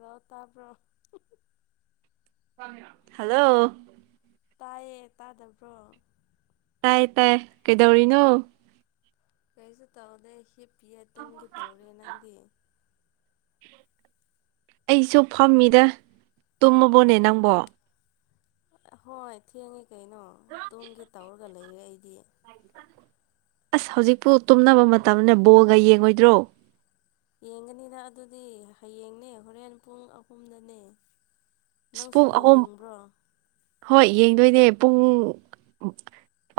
ꯂꯣꯇ꯭ꯔꯣ hello ꯇꯥꯏꯌꯦ ꯇꯥꯗꯕ꯭ꯔꯣ ꯇꯥꯏ ꯇꯥꯏ ꯀꯩꯗꯧꯔꯤꯅꯣ ꯀꯩꯁꯨ ꯇꯧꯗꯦ ꯍꯤꯞꯄꯤꯌꯦ ꯇꯨꯡꯒꯤ ꯇꯧꯔꯦ ꯅꯪꯗꯤ ꯑꯩꯁꯨ ꯐꯝꯃꯤꯗ ꯇꯨꯝꯃꯕꯣꯅꯦ ꯅꯪꯕꯣ ꯍꯣꯏ ꯊꯦꯡꯉꯦ ꯀꯩꯅꯣ ꯇꯨꯡꯒꯦ ꯇꯧꯔꯒ ꯂꯩꯔꯦ ꯑꯩꯗꯤ ꯑꯁ ꯍꯧꯖꯤꯛꯄꯨ ꯇꯨꯝꯅꯕ ꯃꯇꯝꯅꯦ ꯕꯣꯜꯒ ꯌꯦꯡꯉꯣꯏꯗ꯭ꯔꯣ ꯌꯦꯡꯒꯅꯤꯗ ꯑꯗꯨꯗꯤ ꯍꯌꯦꯡꯅꯦ ꯍꯣꯔꯦꯟ ꯄꯨꯡ ꯑꯍꯨꯝꯗꯅꯦ ꯑꯁ ꯅꯪꯁꯨ ꯄꯨꯡ ꯕꯣꯜ ꯑꯍꯨꯝ ꯌꯦꯡꯕ꯭ꯔꯣ ꯍꯣꯏ ꯌꯦꯡꯗꯣꯏꯅꯦ ꯄꯨꯡ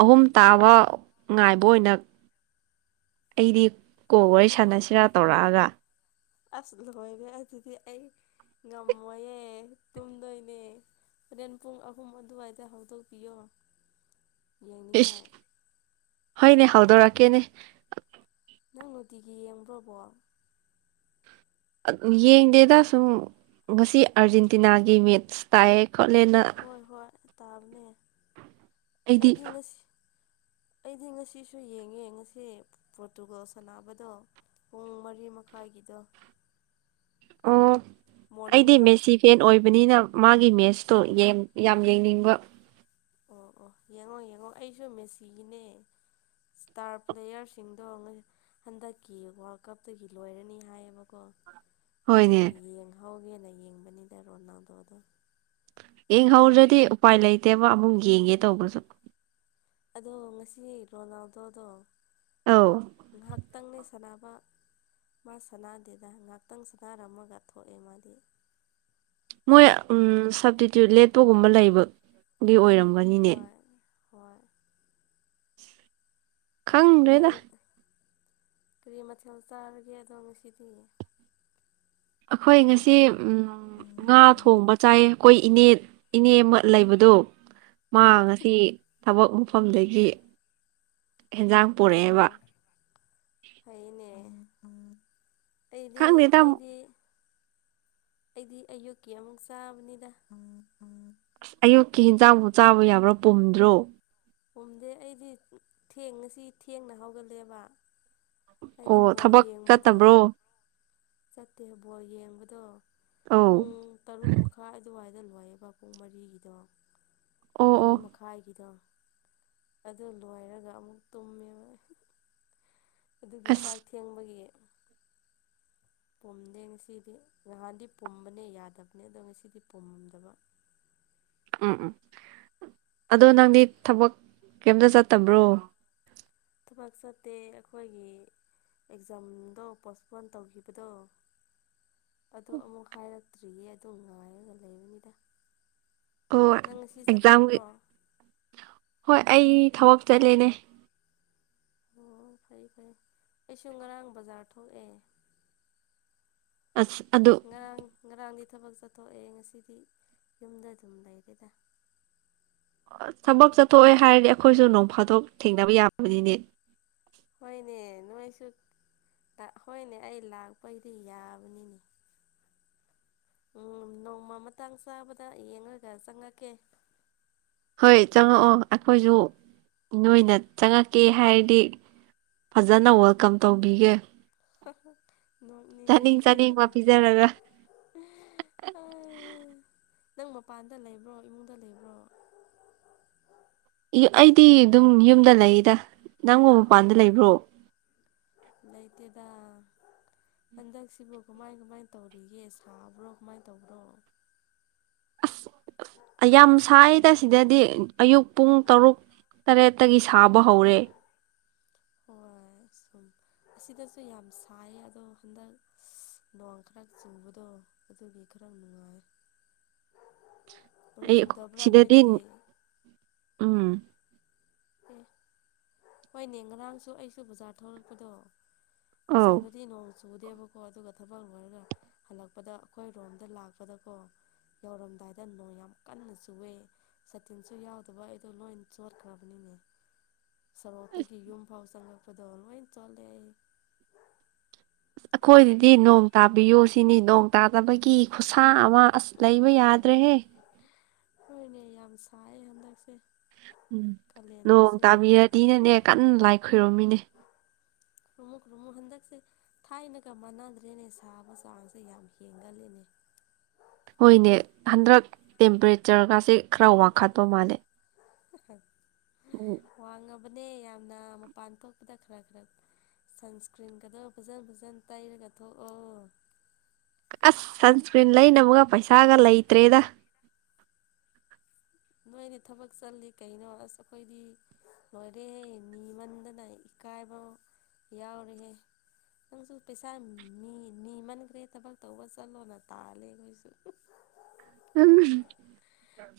ꯑꯍꯨꯝ ꯇꯥꯕ ꯉꯥꯏꯕ ꯑꯣꯏꯅ ꯑꯩꯗꯤ ꯀꯣꯛ ꯋꯥꯔꯤ ꯁꯥꯟꯅꯁꯤꯔꯥ ꯇꯧꯔꯛꯑꯒ ꯑꯁ ꯂꯣꯏꯔ ꯑꯗꯨꯗꯤ ꯑꯩ ꯉꯝꯃꯣꯏꯌꯦꯦ ꯇꯨꯝꯗꯣꯏꯅꯦ ꯍꯣꯔꯦꯟ ꯄꯨꯡ ꯑꯍꯨꯝ ꯑꯗꯨꯋꯥꯏꯗ ꯍꯧꯗꯣꯛꯄꯤꯌꯣ ꯌꯦꯡꯅꯤꯡꯉꯥꯏ ꯍꯣꯏꯅꯦ ꯍꯧꯎꯗꯣꯔꯛꯀꯦꯅꯦ ꯅꯪ ꯅꯨꯡꯇꯤꯒꯤ ꯌꯦꯡꯕ꯭ꯔ ꯕꯣꯜ ꯌꯦꯡꯗꯦꯗ ꯁꯨꯝ ꯉꯁꯤ ꯑꯔꯖꯦꯟꯇꯤꯅꯥꯒꯤ ꯃꯦꯠꯁ ꯇꯥꯏꯑ ꯍꯣꯏ ꯍꯣꯏ ꯇꯥꯕꯅꯦ ꯑꯩꯗꯤ ꯉꯁꯤ ꯑꯩꯗꯤ ꯉꯁꯤꯁꯨ ꯌꯦꯡꯉꯦ ꯉꯁꯤ ꯄꯣꯇꯨꯒꯜ ꯁꯥꯟꯅꯕꯗꯣ ꯄꯨꯡ ꯃꯔꯤ ꯃꯈꯥꯏꯒꯤꯗ ꯑꯣ ꯑꯩꯗꯤ ꯃꯦꯁꯤ ꯐꯦꯟ ꯑꯣꯏꯕꯅꯤꯅ ꯃꯥꯒꯤ ꯃꯦꯁꯇꯣ ꯌꯥꯝ ꯌꯦꯡꯅꯤꯡꯕ ꯑꯣ ꯑꯣ ꯌꯦꯡꯉꯣ ꯌꯦꯡꯉꯣ ꯑꯩꯁꯨ ꯃꯦꯁꯤꯒꯤꯅꯦ ꯁꯇꯥꯔ ꯄ꯭ꯂꯦꯌꯔꯁꯤꯡꯗꯣ ꯍꯟꯗꯛꯀꯤ ꯋꯥꯔꯜ ꯀꯞꯇꯒꯤ ꯂꯣꯏꯔꯅꯤ ꯍꯥꯏꯌꯦꯕꯀꯣ ꯍꯣꯏꯅꯦ ꯑꯗꯨꯒꯤ ꯌꯦꯡꯍꯧꯒꯦꯅ ꯌꯦꯡꯕꯅꯤꯗ ꯔꯣꯅꯥꯎꯗꯣꯗꯣ ꯌꯦꯡꯍꯧꯗ꯭ꯔꯗꯤ ꯎꯄꯥꯏ ꯂꯩꯇꯦꯕ ꯑꯃꯨꯛ ꯌꯦꯡꯒꯦ ꯇꯧꯕꯁꯨ ꯑꯗꯣ ꯉꯁꯤ ꯔꯣꯅꯥꯜꯗꯣꯗꯣ ꯑꯧ ꯉꯥꯏꯍꯥꯛꯇꯪꯅꯦ ꯁꯅꯥꯕ ꯃꯥ ꯁꯅꯥꯗꯦꯗ ꯉꯍꯥꯛꯇꯪ ꯁꯅꯔꯝꯃꯒ ꯊꯣꯛꯑꯦ ꯃꯥꯗꯤ ꯃꯣꯏ ꯁꯞꯇꯤꯇ꯭ꯌꯨꯠ ꯂꯦꯠꯄꯒꯨꯝꯕ ꯂꯩꯕꯒꯤ ꯑꯣꯏꯔꯝꯒꯅꯤꯅꯦ ꯍꯣꯏ ꯍꯣꯏ ꯈꯪꯗ꯭ꯔꯦꯗ ꯀꯔꯤꯃꯊꯦꯜ ꯆꯥꯔꯒꯦ ꯑꯗꯨ ꯅꯨꯡꯁꯤꯗꯤ ꯑꯩꯈꯣꯏ ꯉꯁꯤ ꯉꯥ ꯊꯣꯡꯕ ꯆꯥꯏꯌꯦ ꯀꯣꯏ ꯏꯅꯦ ꯏꯅꯦ ꯂꯩꯕꯗꯣ ꯃꯥ ꯎꯝ ꯉꯁꯤ ꯊꯕꯛ ꯃꯐꯝꯗꯒꯤ ꯍꯦꯟꯖꯥꯡ ꯄꯨꯂꯣ ꯄꯨꯔꯛꯑꯦꯕ ꯑꯩꯅꯦ ꯈꯪꯗꯦ ꯇ ꯑꯩꯗꯤ ꯑꯩꯗꯤ ꯑꯌꯨꯛꯀꯤ ꯑꯃꯨꯛ ꯆꯥꯕꯅꯤꯗ ꯑꯁ ꯑꯌꯨꯛꯀꯤ ꯍꯟꯖꯥꯡꯕꯨ ꯆꯥꯕ ꯌꯥꯕ꯭ꯔꯥ ꯄꯨꯝꯗ꯭ꯔꯣ ꯎꯨꯝꯗꯦ ꯑꯩꯗꯤ ꯊꯦꯡ ꯉꯁꯤ ꯊꯦꯡꯅ ꯍꯧꯒꯠꯂꯦꯕ ꯑꯣ ꯊꯕꯛ ꯀꯠꯇꯕ꯭ꯔꯣ ꯆꯠꯇꯦꯕꯣ ꯌꯦꯡꯕꯗꯣ ꯑꯧ ꯄꯨꯡ ꯇꯔꯨꯛ ꯃꯈꯥꯏ ꯑꯗꯨꯋꯥꯏꯗ ꯑꯗ ꯂꯣꯏꯌꯦꯕ ꯄꯨꯡ ꯃꯔꯤꯒꯤꯗꯣ ꯑꯣ ꯑꯣ ꯃꯔꯤ ꯃꯈꯥꯏꯒꯤꯗꯣ ꯑꯗꯨ ꯂꯣꯏꯔꯒ ꯑꯃꯨꯛ ꯇꯨꯝꯃꯦꯕ ꯑꯗꯨꯒꯤ ꯑꯁ ꯆꯥꯛ ꯊꯦꯡꯕꯒꯤ ꯄꯨꯝꯗꯦ ꯉꯁꯤꯗꯤ ꯅꯍꯥꯟꯗꯤ ꯄꯨꯝꯕꯅꯦ ꯌꯥꯗꯕꯅꯦ ꯑꯗꯣ ꯉꯁꯤꯗꯤ ꯄꯨꯝꯗꯕ [inaudible] ꯎꯝ ꯎꯝ ꯑꯗꯣ ꯅꯪꯗꯤ ꯊꯕꯛ ꯀꯩꯇ ꯆꯠꯇꯕ꯭ꯔꯣ ꯊꯕꯛ ꯆꯠꯇꯦ ꯑꯩꯈꯣꯏꯒꯤ ꯑꯦꯛꯖꯥꯝꯗꯣ ꯄꯣꯁꯄꯣꯟ ꯇꯧꯈꯤꯕꯗꯣ [inaudible] ꯑꯗꯣ ꯑꯃꯨꯛ ꯍꯥꯏꯔꯛꯇ꯭ꯔꯤꯌꯦ ꯑꯗꯨ ꯉꯥꯏꯔꯒ ꯂꯩꯕꯅꯤꯗ ꯍ ꯅꯪ ꯉꯁꯤ ꯑꯦꯛꯖꯝꯒꯤ ꯆꯠꯊꯣꯛꯄ꯭ꯔꯣ ꯍꯣꯏ ꯑꯩ ꯊꯕꯛ ꯆꯠꯂꯦꯅꯦ ꯑꯣ ꯐꯩ ꯐꯔ ꯑꯩꯁꯨ ꯉꯔꯥꯡ ꯕꯖꯥꯔ ꯊꯣꯛꯑꯦ ꯑꯁ ꯑꯗꯨ ꯉ꯭ꯔꯥꯡ ꯉ꯭ꯔꯥꯡꯒꯤ ꯊꯕꯛ ꯆꯠꯊꯣꯛꯑꯦ ꯉꯁꯤꯗꯤ ꯌꯨꯝꯗ ꯑꯗꯨꯝ ꯂꯩꯔꯦꯗ ꯊꯕꯛ ꯆꯠꯊꯣꯛꯑꯦ ꯍꯥꯏꯔꯗꯤ ꯑꯩꯈꯣꯏꯁꯨ ꯅꯣꯡꯐꯥꯗꯣꯛ ꯊꯦꯡꯅꯕ ꯌꯥꯕꯅꯤꯅꯦ ꯍꯣꯏꯅꯦ ꯅꯣꯏꯁꯨ ꯍꯣꯏꯅꯦ ꯑꯩ ꯂꯥꯛꯄꯩꯗꯤ ꯌꯥꯕꯅꯤꯅꯦ ꯎꯝ ꯅꯣꯡꯃ ꯃꯇꯥꯡ ꯆꯥꯕꯗ ꯌꯦꯡꯉꯒ ꯆꯪꯉꯛꯀꯦ ꯍꯣꯏ ꯆꯪꯉꯛꯑꯣ ꯑꯩꯈꯣꯏꯁꯨ ꯅꯣꯏꯅ ꯆꯪꯉꯛꯀꯦ ꯍꯥꯏꯔꯗꯤ ꯐꯖꯅ ꯋꯦꯜꯀꯝ ꯇꯧꯕꯤꯒꯦ ꯍ ꯆꯥꯅꯤꯡ ꯆꯥꯅꯤꯡꯕ ꯄꯤꯖꯔꯒ ꯅꯪ ꯃꯄꯥꯟꯗ ꯂꯩꯕ꯭ꯔꯣ ꯏꯃꯨꯡꯗ ꯂꯩꯕ꯭ꯔꯣ ꯑꯩꯗꯤ ꯑꯗꯨꯝ ꯌꯨꯝꯗ ꯂꯩꯗ ꯅꯪꯕꯨ ꯃꯄꯥꯟꯗ ꯂꯩꯕ꯭ꯔꯣ ꯂꯩꯇꯗ ꯍꯟꯗꯛꯁꯤꯕꯨ ꯀꯃꯥꯏ ꯀꯃꯥꯏ ꯇꯧꯔꯤꯒꯦ ꯁꯥꯕ꯭ꯔꯣ ꯀꯃꯥꯏꯅ ꯇꯧꯕ꯭ꯔꯣ ꯑꯁ ꯌꯥꯝ ꯁꯥꯏꯗ ꯁꯤꯗꯗꯤ ꯑꯌꯨꯛ ꯄꯨꯡ ꯇꯔꯨꯛ ꯇꯔꯦꯠꯇꯒꯤ ꯁꯥꯕ ꯍꯧꯔꯦ ꯍꯣꯏ [unintelligible] ꯁꯨꯝ ꯑꯁꯤꯗꯁꯨ ꯌꯥꯝ ꯁꯥꯏꯌꯦ ꯑꯗꯣ ꯍꯟꯗꯛ ꯅꯋꯥꯡ ꯈꯔ ꯆꯨꯕꯗꯣ ꯑꯗꯨꯗꯤ ꯈꯔ ꯅꯨꯡꯉꯥꯏ ꯅꯣꯡ ꯑꯩ ꯆꯨꯗꯕ꯭ꯔꯥ ꯁꯤꯗꯗꯤ ꯅꯣꯏꯗꯗꯤ ꯎꯝ ꯑꯦ ꯍꯣꯏꯅꯦ ꯉꯔꯥꯡꯁꯨ ꯑꯩꯁꯨ ꯕꯖꯥꯔ ꯊꯂꯛꯄꯗꯣ ꯑꯧ ꯄꯁꯥꯔꯗꯤ ꯅꯣ ꯁꯨꯗꯦꯕ ꯀꯣ ꯑꯗꯨꯒ ꯊꯕꯛ ꯂꯣꯏꯔꯒ ꯍꯜꯂꯛꯄꯗ ꯑꯩꯈꯣꯏ ꯔꯣꯝꯗ ꯂꯥꯛꯄꯗꯀꯣ ꯌꯧꯔꯝꯗꯥꯏꯗ ꯅꯣꯡ ꯌꯥꯝ ꯀꯟꯅ ꯆꯨꯏꯦ ꯁꯇꯤꯟꯁꯨ ꯌꯥꯎꯗꯕ ꯑꯩꯗꯣ ꯂꯣꯏ ꯆꯣꯠꯈ꯭ꯔꯕ [unintelligible] ꯁꯣꯔꯣꯛꯇꯒꯤ ꯌꯨꯝꯐꯥꯎ ꯆꯪꯪꯂꯉꯛꯄꯗꯣ ꯂꯣꯏ ꯆꯣꯂꯦ ꯑꯩ ꯑꯁ ꯑꯩꯈꯣꯏꯗꯗꯤ ꯍꯧꯖꯤꯛ ꯅꯣꯡ ꯇꯥꯕꯤꯌꯨ ꯁꯤꯅꯤ ꯅꯣꯡ ꯇꯥꯗꯕꯒꯤ ꯀꯤ ꯈꯨꯠꯁꯥ ꯑꯃ ꯑꯁ ꯂꯩꯕ ꯌꯥꯗ꯭ꯔꯦꯍꯦ ꯍꯣꯏꯅꯦ ꯌꯥꯝ ꯁꯥꯏ ꯍꯟꯗꯛꯁꯦ ꯎꯝ ꯅꯣꯡ ꯀꯥꯂꯦꯟꯒꯤꯁꯦ ꯌꯥꯝ ꯇꯥꯕꯤꯔꯗꯤꯅꯅꯦ ꯀꯟꯅ ꯂꯥꯏ ꯈꯣꯏꯔꯣꯃꯤꯅꯦ ꯔꯨꯃꯨ ꯔꯨꯃꯨꯛ ꯍꯟꯗꯛꯁꯦ ꯊꯥꯏꯅꯒ ꯃꯥꯟꯅꯗ꯭ꯔꯦꯅꯦ ꯁꯥꯕ ꯆꯥꯡꯁꯦ ꯌꯥꯝ ꯍꯦꯟꯒꯂꯅꯦ ꯍꯣꯏꯅꯦ ꯍꯟꯗꯛ ꯇꯦꯝꯄꯔꯦꯆꯔꯒꯁꯤꯦ ꯈꯔ ꯋꯥꯡꯈꯠꯄ ꯃꯥꯜꯂꯦ ꯎꯝ ꯋꯥꯡꯉꯕꯅꯦ ꯌꯥꯝꯅ ꯃꯄꯥꯟ ꯊꯣꯛꯄꯗ ꯈꯔ ꯈꯔ ꯁꯟꯁꯀ꯭ꯔꯤꯟꯒꯗꯣ ꯐꯖꯅ ꯐꯖꯅ ꯇꯩꯔꯒ ꯊꯣꯛꯑꯣ ꯑꯁ ꯁꯟꯁꯀ꯭ꯔꯤꯟ ꯂꯩꯅ ꯑꯃꯒ ꯄꯩꯁꯥꯒ ꯂꯩꯇ꯭ꯔꯦꯗ ꯃꯣꯏꯅ ꯊꯕꯛ ꯆꯠ ꯀꯩꯅꯣ ꯑꯁ ꯑꯩꯈꯣꯏꯗꯤ ꯂꯣꯏꯔꯦꯍꯦ ꯃꯤꯃꯟꯗꯅ ꯏꯀꯥꯏꯕ ꯌꯥꯎꯔꯤꯍꯦ ꯅꯪꯁꯨ ꯄꯩꯁꯥ ꯅꯤꯃꯟꯈ꯭ꯔꯦ ꯊꯕꯛ ꯇꯧꯕ ꯆꯠꯂꯣꯅ ꯇꯥꯜꯂꯦ ꯑꯩꯈꯣꯏꯁꯨ ꯎꯝ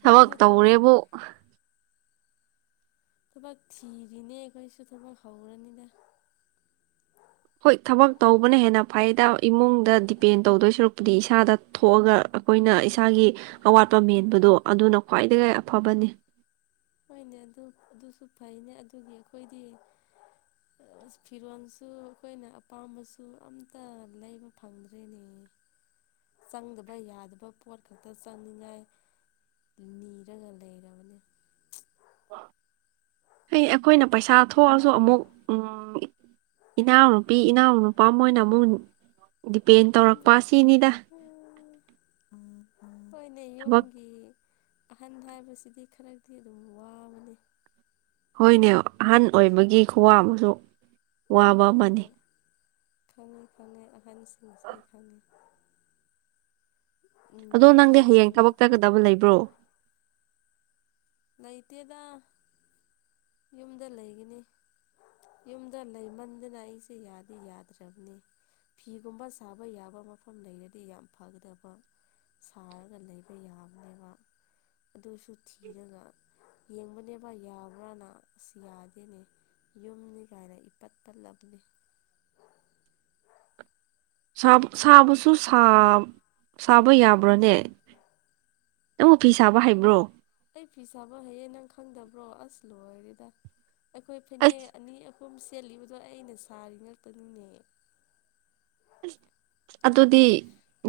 ꯊꯕꯛ ꯇꯧꯔꯦꯕꯨ ꯊꯕꯛ ꯊꯤꯔꯤꯅꯦ ꯑꯩꯈꯣꯏꯁꯨ ꯊꯕꯛ ꯍꯧꯔꯅꯤꯗ ꯍꯣꯏ ꯊꯕꯛ ꯇꯧꯕꯅ ꯍꯦꯟꯅ ꯐꯩꯗ ꯏꯃꯨꯡꯗ ꯗꯤꯄꯦꯟ ꯇꯧꯗꯣꯏ ꯁꯨꯔꯛꯄꯨꯗꯤ ꯏꯁꯥꯗ ꯊꯣꯛꯑꯒ ꯑꯩꯈꯣꯏꯅ ꯏꯁꯥꯒꯤ ꯑꯋꯥꯠꯄ ꯃꯦꯟꯕꯗꯣ ꯑꯗꯨꯅ ꯈ꯭ꯋꯥꯏꯗꯒꯤ ꯑꯐꯕꯅꯤ ꯍꯣꯏꯅꯦ ꯑꯗꯨ ꯑꯗꯨꯁꯨ ꯐꯩꯅꯦ ꯑꯗꯨꯒꯤ ꯑꯩꯈꯣꯏꯗꯤ ꯑꯁ ꯐꯤꯔꯣꯟꯜꯁꯨ ꯑꯩꯈꯣꯏꯅ ꯑꯄꯥꯝꯕꯁꯨ ꯑꯝꯇ ꯂꯩꯕ ꯐꯪꯗ꯭ꯔꯦꯅꯦ [unintelligible] ꯆꯪꯗꯕ ꯌꯥꯗꯕ ꯄꯣꯠ ꯈꯛꯇ ꯆꯪꯅꯤꯡꯉꯥꯏ ꯅꯤꯔꯒ ꯂꯩꯔꯕꯅꯦ ꯍ ꯑꯩꯈꯣꯏꯅ ꯄꯩꯁꯥ ꯊꯣꯛꯑꯁꯨ ꯑꯃꯨꯛ ꯎ ꯏꯅꯥꯎꯅꯨꯄꯤ ꯏꯅꯥꯎ ꯅꯨꯄꯥ ꯃꯣꯏꯅ ꯑꯃꯨꯛ ꯗꯤꯄꯦꯟ ꯇꯧꯔꯛꯄ ꯑꯁꯤꯅꯤꯗ ꯍꯣꯏꯅꯦ ꯊꯕꯛ ꯌꯨꯝꯒꯤ ꯑꯍꯟ ꯍꯥꯏꯕꯁꯤꯗꯤ ꯈꯔꯗꯤ ꯑꯗꯨꯝ ꯋꯥꯕꯅꯤ ꯍꯈꯣꯏꯅꯦ ꯑꯍꯟ ꯑꯣꯏꯕꯒꯤ ꯈꯨꯋꯥ ꯑꯃꯁꯨ ꯋꯥꯕ ꯑꯃꯅꯤ ꯈꯅꯤ ꯈꯅꯤ ꯑꯅꯤꯁꯤꯡꯁ ꯈꯅꯤ ꯑꯗꯣ ꯅꯪꯗꯤ ꯍꯌꯦꯡ ꯊꯕꯛꯇꯒꯗꯕ ꯂꯩꯕ꯭ꯔꯣ ꯂꯩꯇꯦꯗ ꯌꯨꯝꯗ ꯂꯩꯒꯅꯤ ꯌꯨꯝꯗ ꯂꯩꯃꯟꯗꯅ ꯑꯩꯁꯦ ꯌꯥꯗꯤ ꯌꯥꯗ꯭ꯔꯕꯅꯤ ꯐꯤꯒꯨꯝꯕ ꯁꯥꯕ ꯌꯥꯕ ꯃꯐꯝ ꯂꯩꯔꯗꯤ ꯌꯥꯝ ꯐꯒꯗꯕ ꯁꯥꯔꯒ ꯂꯩꯕ ꯌꯥꯕꯅꯦꯕ ꯑꯗꯨꯁꯨ ꯊꯤꯔꯒ ꯌꯦꯡꯕꯅꯦꯕ ꯌꯥꯕ꯭ꯔꯥꯅ ꯑꯁ ꯌꯥꯗꯦꯅꯦ ꯌꯨꯝꯅꯤ ꯀꯥꯏꯅ ꯏꯄꯠ ꯄꯠꯂꯕꯅꯤ [unintelligible] ꯁꯥꯕꯁꯨ ꯁꯥꯕ ꯌꯥꯕ꯭ꯔꯣꯅꯦ ꯅꯪ ꯑꯣꯐꯤꯁ ꯁꯥꯕ ꯍꯩꯕ꯭ꯔꯣ ꯑꯩ ꯐꯤ ꯁꯥꯕ ꯍꯩꯌꯦꯦ ꯅꯪ ꯈꯪꯗꯕ꯭ꯔꯣ ꯑꯁ ꯂꯣꯏꯔꯦꯗ ꯑꯩꯈꯣꯏ ꯐꯅꯦꯛ ꯑꯁ ꯑꯅꯤ ꯁꯨꯝ ꯁꯦꯠꯂꯤꯕꯗꯣ ꯑꯩꯅ ꯁꯥꯔꯤ ꯉꯥꯛꯛꯇꯅꯤꯅꯦ ꯑꯗꯨꯗꯤ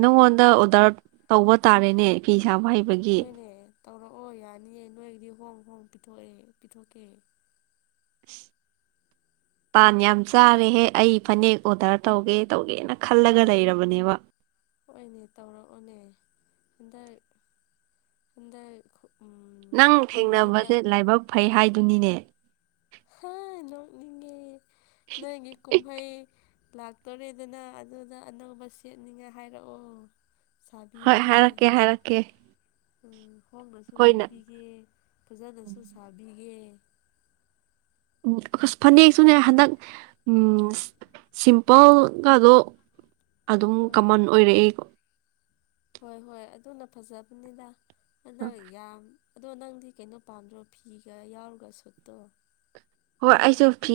ꯅꯪꯉꯣꯟꯗ ꯑꯣꯗꯔ ꯇꯧꯕ ꯇꯥꯔꯦꯅꯦ ꯐꯤꯁ ꯄꯩꯁꯥ ꯄꯥꯏꯕꯒꯤ ꯍꯣꯏꯅꯦ ꯇꯧꯔꯛꯑꯣ ꯌꯥꯅꯤꯌꯦ ꯅꯣꯏꯒꯤꯗꯤ ꯍꯣꯡ ꯍꯣꯡ ꯄꯤꯊꯣꯛꯑꯦ ꯄꯤꯊꯣꯛꯀꯦ [unintelligible] ꯄꯥꯟ ꯌꯥꯝ ꯆꯥꯔꯦꯍꯦ ꯑꯩ ꯐꯅꯦꯛ ꯑꯣꯗꯔ ꯇꯧꯒꯦ ꯇꯧꯒꯦꯅ ꯈꯜꯂꯒ ꯂꯩꯔꯕꯅꯦꯕ ꯍꯅꯦ ꯇꯧꯔꯛꯑꯣꯅꯦ ꯍꯟꯗꯛ ꯍꯟꯗꯛ ꯎꯝ ꯅꯪ ꯊꯦꯡꯅꯕꯁꯦ ꯀꯨꯝꯍꯩꯗ ꯂꯥꯏꯕꯛ ꯐꯩ ꯍꯥꯏꯗꯨꯅꯤꯅꯦ ꯍ ꯅꯣꯡꯅꯤꯦ ꯅꯣꯏꯒꯤ ꯀꯨꯝꯍꯩ ꯂꯥꯛꯇꯣꯔꯦꯗꯅ ꯑꯗꯨꯗ ꯑꯅꯧꯕ ꯁꯦꯠꯅꯤꯡꯉ ꯍꯥꯏꯔꯛꯑꯣ ꯍꯣꯏ ꯍꯥꯏꯔꯛꯀꯦ ꯍꯥꯏꯔꯛꯀꯦ ꯎ ꯍꯣꯡꯕꯁꯨ ꯑꯩꯈꯣꯏꯅ ꯂꯧꯕꯤꯒꯦ ꯐꯖꯅꯁꯨ ꯁꯥꯕꯤꯒꯦ ꯎ ꯐꯅꯦꯛꯁꯨꯅꯦ ꯍꯟꯗꯛ ꯎꯝ ꯁꯤꯝꯄꯜꯒꯗꯣ ꯑꯗꯨꯝ ꯍꯣꯏ ꯀꯃꯟ ꯑꯣꯏꯔꯛꯑꯦꯀꯣ ꯍꯣꯏ ꯍꯣꯏ ꯑꯗꯨꯅ ꯐꯖꯕꯅꯤꯅ ꯍꯗ ꯌꯥꯝ ꯑꯗꯣ ꯅꯪꯗꯤ ꯀꯩꯅꯣ ꯄꯥꯝꯗ꯭ꯔꯣ ꯐꯤꯒ ꯌꯥꯎꯔꯒ ꯁꯨꯠꯇꯣ ꯍꯣꯏ ꯑꯩꯁꯨ ꯐꯤ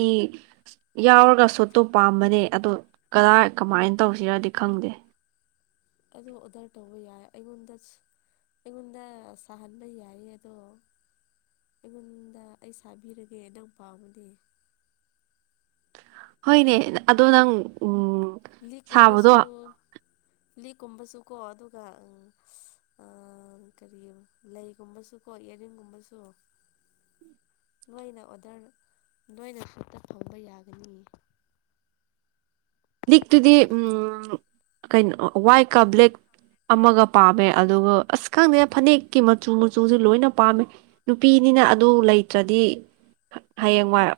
ꯌꯥꯎꯔꯒ ꯁꯣꯠꯇꯣ ꯄꯥꯝꯕꯅꯦ ꯑꯗ ꯀꯗꯥꯏ ꯀꯃꯥꯏꯅ ꯇꯧꯁꯤꯔꯗꯤ ꯈꯪꯗꯦ ꯑꯗ ꯑꯣꯗꯔ ꯇꯧꯕ ꯌꯥꯏ ꯑꯩꯉꯣꯟꯗ ꯑꯩꯉꯣꯟꯗ ꯁꯍꯟꯕ ꯌꯥꯏꯌꯦ ꯑꯗꯣ ꯑꯩꯉꯣꯟꯗ ꯑꯩ ꯁꯥꯕꯤꯔꯒꯦ ꯅꯪ ꯄꯥꯎꯕꯗꯤ ꯍꯣꯏꯅꯦ ꯑꯗꯨꯗ ꯅꯪ ꯎ ꯂꯤ ꯀꯨꯝꯕꯁꯨꯁꯨ ꯂꯤꯛꯀꯨꯝꯕꯁꯨ ꯀꯣ ꯑꯗꯨꯒ ꯎ ꯑ ꯀꯔꯤ ꯂꯩꯒꯨꯝꯕꯁꯨ ꯀꯣ ꯌꯦꯔꯤꯡꯒꯨꯝꯕꯁꯨ [unintelligible] ꯅꯣꯏꯅ ꯑꯣꯗꯔ ꯅꯣꯏꯅ ꯁꯨꯠꯇ ꯐꯪꯕ ꯌꯥꯒꯅꯤ ꯂꯤꯛꯇꯨꯗꯤ ꯎ ꯀꯩꯅꯣ ꯋꯥꯏꯠꯀ ꯕ꯭ꯂꯦꯛ ꯑꯃꯒ ꯄꯥꯝꯃꯦ ꯑꯗꯨꯒ ꯑꯁ ꯈꯪꯗꯅ ꯐꯅꯦꯛꯀꯤ ꯃꯆꯨ ꯃꯆꯨꯁꯨ ꯂꯣꯏꯅ ꯄꯥꯝꯃꯦ ꯅꯨꯄꯤꯅꯤ ꯑꯅ ꯑꯗꯨ ꯂꯩꯇ꯭ꯔꯗꯤ ꯍꯣꯏꯅꯦ ꯍꯌꯦꯡꯋꯥꯏ ꯎ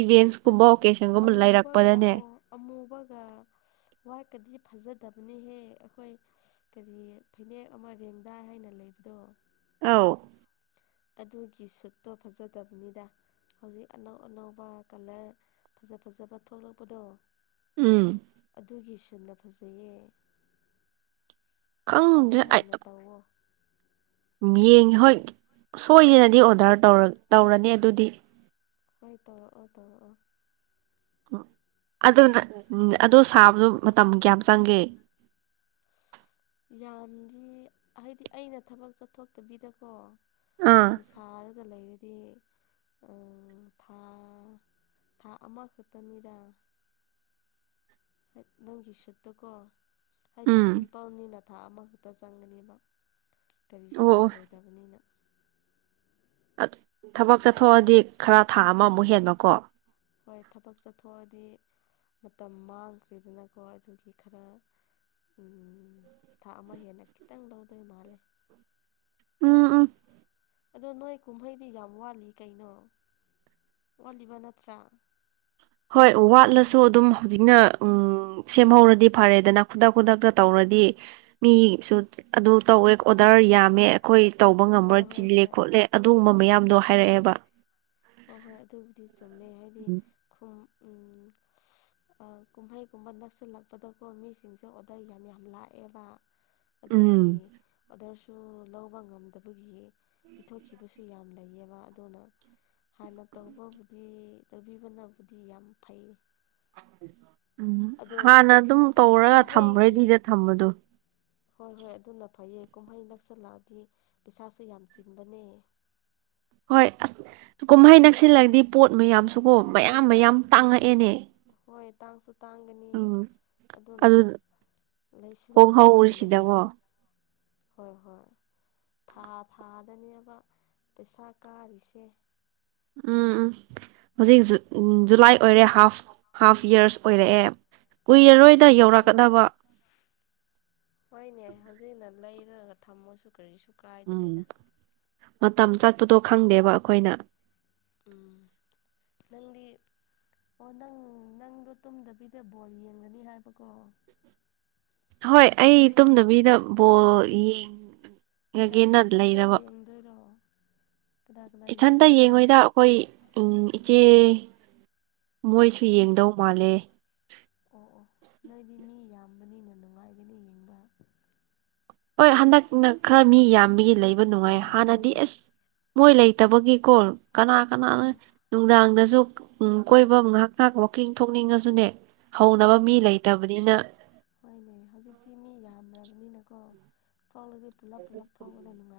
ꯏꯚꯦꯟꯁꯀꯨꯝꯕ ꯑꯁ ꯑꯣꯀꯦꯖꯟꯒꯨꯝꯕ ꯂꯩꯔꯛ ꯑꯃꯨꯕꯒ ꯑꯃꯨꯕꯒ ꯋꯥꯠꯀꯗꯤ ꯐꯖꯗꯕ ꯑꯗꯨꯅꯤꯍꯦ ꯑꯩꯈꯣꯏ ꯀꯔꯤ ꯐꯅꯦꯛ ꯑꯃ ꯔꯦꯡꯗꯥꯏ ꯍꯥꯏꯅ ꯂꯩꯕꯗꯣ ꯑꯥꯎ ꯑꯗꯨꯒꯤ ꯁꯨꯠꯇꯣ ꯐꯖꯗꯕꯅꯤꯗ ꯍꯧꯖꯤꯛ ꯑꯅꯧ ꯑꯅꯧꯕ ꯀꯂꯔ ꯐꯖ ꯐꯖꯕ ꯊꯣꯛꯂꯛꯄꯗꯣ ꯎꯝ ꯑꯗꯨꯒꯤ ꯁꯟꯅ ꯐꯖꯩꯌꯦ ꯑꯗꯨ ꯈꯪꯗꯅ ꯑ ꯑꯣꯏꯅ ꯇꯧꯋꯣ ꯝ ꯌꯦꯡꯉ ꯍꯣꯏ ꯁꯣꯏꯗꯅꯗꯤ ꯑꯣꯗꯔ ꯇꯧꯔꯅꯤ ꯑꯗꯨꯗꯤ ꯍꯣꯏ ꯇꯔꯛꯑꯣ ꯇꯧꯛꯑꯣ ꯑꯗꯨꯅ ꯑꯗꯨ ꯁꯥꯕꯗꯣ ꯃꯇꯝ ꯀꯌꯥꯝ ꯆꯪꯒꯦ [unintelligible] ꯌꯥꯝꯗꯤ ꯍꯥꯏꯗꯤ ꯑꯩꯅ ꯊꯕꯛ ꯆꯠꯊꯣꯛꯇꯕꯤꯗꯀꯣ ꯑꯥ ꯑꯗꯨꯝ ꯁꯥꯔꯒ ꯂꯩꯔꯗꯤ ꯊꯥ ꯊꯥ ꯑꯃ ꯈꯨꯇꯅꯤꯡꯗ ꯅꯪꯒꯤ ꯁꯨꯠꯇꯀꯣ ꯍꯥꯏꯗꯤ ꯎꯝ ꯁꯤꯝꯄꯜꯅꯤꯅ ꯊꯥ ꯑꯃꯈꯛꯇ ꯆꯪꯒꯅꯦꯕ ꯀꯔꯤꯁꯨ ꯑꯣ ꯑꯣ ꯇꯧꯔꯣꯏꯗꯕꯅꯤꯅ ꯊꯕꯛ ꯆꯠꯊꯣꯛꯑꯗꯤ ꯈꯔ ꯊꯥ ꯑꯃꯃꯨꯛ ꯍꯦꯟꯕꯀꯣ ꯍꯣꯏ ꯊꯕꯛ ꯆꯠꯊꯣꯛꯑꯗꯤ ꯃꯇꯝ ꯃꯥꯡꯈ꯭ꯔꯤꯗꯅꯀꯣ ꯑꯗꯨꯒꯤ ꯈꯔ ꯎꯝ ꯊꯥ ꯑꯃ ꯍꯦꯟꯅ ꯈꯤꯇꯪ ꯂꯧꯗꯣꯏ ꯃꯥꯜꯂꯦ ꯎꯥ ꯎ ꯑꯗꯣ ꯅꯣꯏ ꯀꯨꯝꯍꯩꯗꯤ ꯌꯥꯝ ꯋꯥꯠꯂꯤ ꯀꯩꯅꯣ ꯋꯥꯂꯤꯕ ꯅꯠꯇ꯭ꯔꯥ ꯍꯣꯏ ꯋꯥꯠꯂꯁꯨ ꯑꯗꯨꯝ ꯍꯧꯖꯤꯛꯅ ꯎ ꯁꯦꯝꯍꯧꯔꯗꯤ ꯐꯔꯦꯗꯅ ꯈꯨꯗꯛ ꯈꯨꯗꯛꯇ ꯇꯧꯔꯗꯤ ꯃꯤꯁꯨ ꯑꯗꯨ ꯇꯧꯋꯦ ꯑꯣꯗ ꯁꯔ ꯌꯥꯝꯃꯦ ꯑꯩꯈꯣꯏ ꯇꯧꯕ ꯉꯝꯕ꯭ꯔꯥ ꯍꯣꯏ ꯍꯣꯏ ꯆꯤꯜꯂꯦ ꯍꯣꯏ ꯈꯣꯠꯂꯦ ꯑꯗꯨꯒꯨꯝꯕ ꯃꯌꯥꯝꯗꯣ ꯍꯥꯏꯔꯛꯑꯦꯕ ꯍꯣꯏ ꯍꯣꯏ ꯑꯗꯨꯕꯨꯗꯤ ꯆꯨꯝꯃꯦꯩ ꯍꯥꯏꯗꯤ ꯈꯨꯝ [unintelligible] ꯀꯨꯝꯍꯩꯒꯨꯝꯕ ꯅꯛꯁꯤꯜꯂꯛꯄꯗꯀꯣ ꯃꯤꯁꯤꯡꯁꯦ ꯑꯣꯗꯔ ꯌꯥꯝ ꯌꯥꯝ ꯂꯥꯛꯑꯦꯕ ꯑꯗꯨꯒꯤ ꯎꯝ ꯑꯣꯗꯔꯁꯨ ꯂꯧꯕ ꯉꯝꯗꯕꯒꯤ ꯄꯤꯊꯣꯛꯈꯤꯕꯁꯨ ꯌꯥꯝ ꯂꯩꯌꯦꯕ ꯑꯗꯨꯅ ꯍꯥꯟꯅ ꯇꯧꯕꯕꯨꯗꯤ ꯇꯧꯕꯤꯕꯅꯕꯨꯗꯤ ꯌꯥꯝ ꯐꯩ ꯎꯝ ꯑꯗꯣ ꯍꯥꯟꯅ ꯑꯗꯨꯝ ꯇꯧꯔꯒ ꯀꯨꯝꯍꯩꯒꯤ ꯊꯝꯕꯦꯗꯤꯗ ꯊꯝꯕꯗꯨꯣ ꯍꯣꯏ ꯍꯣꯏ ꯑꯗꯨꯅ ꯐꯩꯌꯦ ꯀꯨꯝꯍꯩ ꯅꯛꯁꯜꯂꯛꯑꯗꯤ ꯄꯩꯁꯥꯁꯨ ꯌꯥꯝ ꯆꯤꯟꯕꯅꯦ [unintelligible] ꯍꯣꯏ ꯑꯁ ꯀꯨꯝꯍꯩ ꯅꯛꯁꯤꯜꯂꯗꯤ ꯄꯣꯠ ꯃꯌꯥꯝꯁꯨꯀꯣ ꯃꯌꯥꯝ ꯃꯌꯥꯝ ꯇꯥꯡꯉꯛꯑꯦꯅꯦ ꯍꯣꯏ ꯇꯥꯡꯁꯨ ꯇꯥꯡꯒꯅꯤ ꯎꯝ ꯑꯗꯨꯅ ꯑꯗꯨ ꯂꯩꯁꯤꯜꯂꯒ ꯊꯝꯕꯅꯗꯤ ꯍꯣꯡꯍꯧꯔꯤꯁꯤꯗꯀꯣ ꯍꯣꯏ ꯍꯣꯏ ꯊꯥ ꯊꯥꯗꯅꯦꯕ ꯄꯩꯁꯥ ꯀꯥꯔꯤꯁꯦ ꯎꯝ ꯎꯝ ꯍꯧꯖꯤꯛ ꯖꯨꯂꯥꯏ ꯑꯣꯏꯔꯦ ꯍꯥꯐ ꯍꯥꯐ ꯌꯔꯁ ꯑꯣꯏꯔꯛꯑꯦ ꯍꯣꯏ ꯀꯨꯏꯔꯔꯣꯏꯗ ꯍꯥꯞꯄꯤꯦ ꯌꯧꯔꯛꯀꯗꯕ ꯍꯣꯏꯅꯦ ꯍꯧꯖꯤꯛꯅ ꯂꯩ ꯈꯂꯒ ꯊꯝꯃꯁꯨ ꯀꯔꯤꯁꯨ ꯎꯝ ꯀꯥꯏꯗ꯭ꯔꯦꯗ ꯃꯇꯝ ꯆꯠꯄꯗꯣ ꯈꯪꯗꯦꯕ ꯑꯩꯈꯣꯏꯅ ꯅꯪꯗꯤ ꯑꯣ ꯅꯪ ꯅꯪꯗꯣ ꯇꯨꯝꯗꯕꯤꯗ ꯕꯣꯜ ꯌꯦꯡꯒꯅꯤ ꯍꯥꯏꯕꯀꯣ ꯍꯣꯏ ꯑꯩ ꯇꯨꯝꯅꯕꯤꯗ ꯕꯣꯜ ꯌꯦꯡ ꯀꯅꯥ ꯃꯅꯥꯊꯟꯇ ꯌꯦꯡꯗꯣꯏꯔꯣ ꯀꯅꯥ ꯀꯅꯥ ꯏꯊꯟꯇ ꯌꯦꯡꯗꯣꯏꯔꯣ ꯌꯦꯡꯉꯣꯏꯗ ꯑꯩꯈꯣꯏ ꯏꯆꯦ ꯃꯣꯏꯁꯨ ꯑꯣ ꯌꯦꯡꯗꯧ ꯑꯣ ꯃꯥꯜꯂꯦ ꯑꯣ ꯑꯣ ꯅꯣꯏꯗꯤ ꯃꯤ ꯌꯥꯝꯕꯅꯤꯅ ꯅꯨꯡꯉꯥꯏꯒꯅꯤ ꯌꯦꯡꯕ ꯍꯣꯏ ꯍꯟꯗꯛꯅ ꯈꯔ ꯃꯤ ꯌꯥꯝꯕꯒꯤ ꯂꯩꯕ ꯅꯨꯡꯉꯥꯏ ꯍꯥꯟꯅꯗꯤ ꯑꯦꯁ ꯃꯣꯏ ꯂꯩꯇꯕꯒꯤꯀꯣ ꯀꯅꯥ ꯀꯅꯥꯅ ꯎꯝ ꯅꯨꯡꯗꯥꯡꯗꯁꯨ ꯎꯝ ꯀꯣꯏꯐꯝ ꯉꯥꯏꯍꯥꯛ ꯉꯥꯏꯍꯥꯛ ꯋꯥꯛꯀꯤꯡ ꯊꯣꯛꯅꯤꯡꯉꯁꯨꯅꯦ ꯍꯧꯅꯕ ꯃꯤ ꯍꯣꯏꯅꯦ ꯂꯩꯇꯕꯅꯤꯅ ꯍꯣꯏꯅꯦ ꯍꯧꯖꯤꯛꯇꯤ ꯃꯤ ꯌꯥꯝ꯭ꯔꯕꯅꯤꯅꯀꯣ ꯇꯣꯡꯉꯗꯤ ꯄ ꯂꯂ ꯐꯤꯂ ꯇꯣꯡꯉꯗꯅꯅꯨꯡꯉ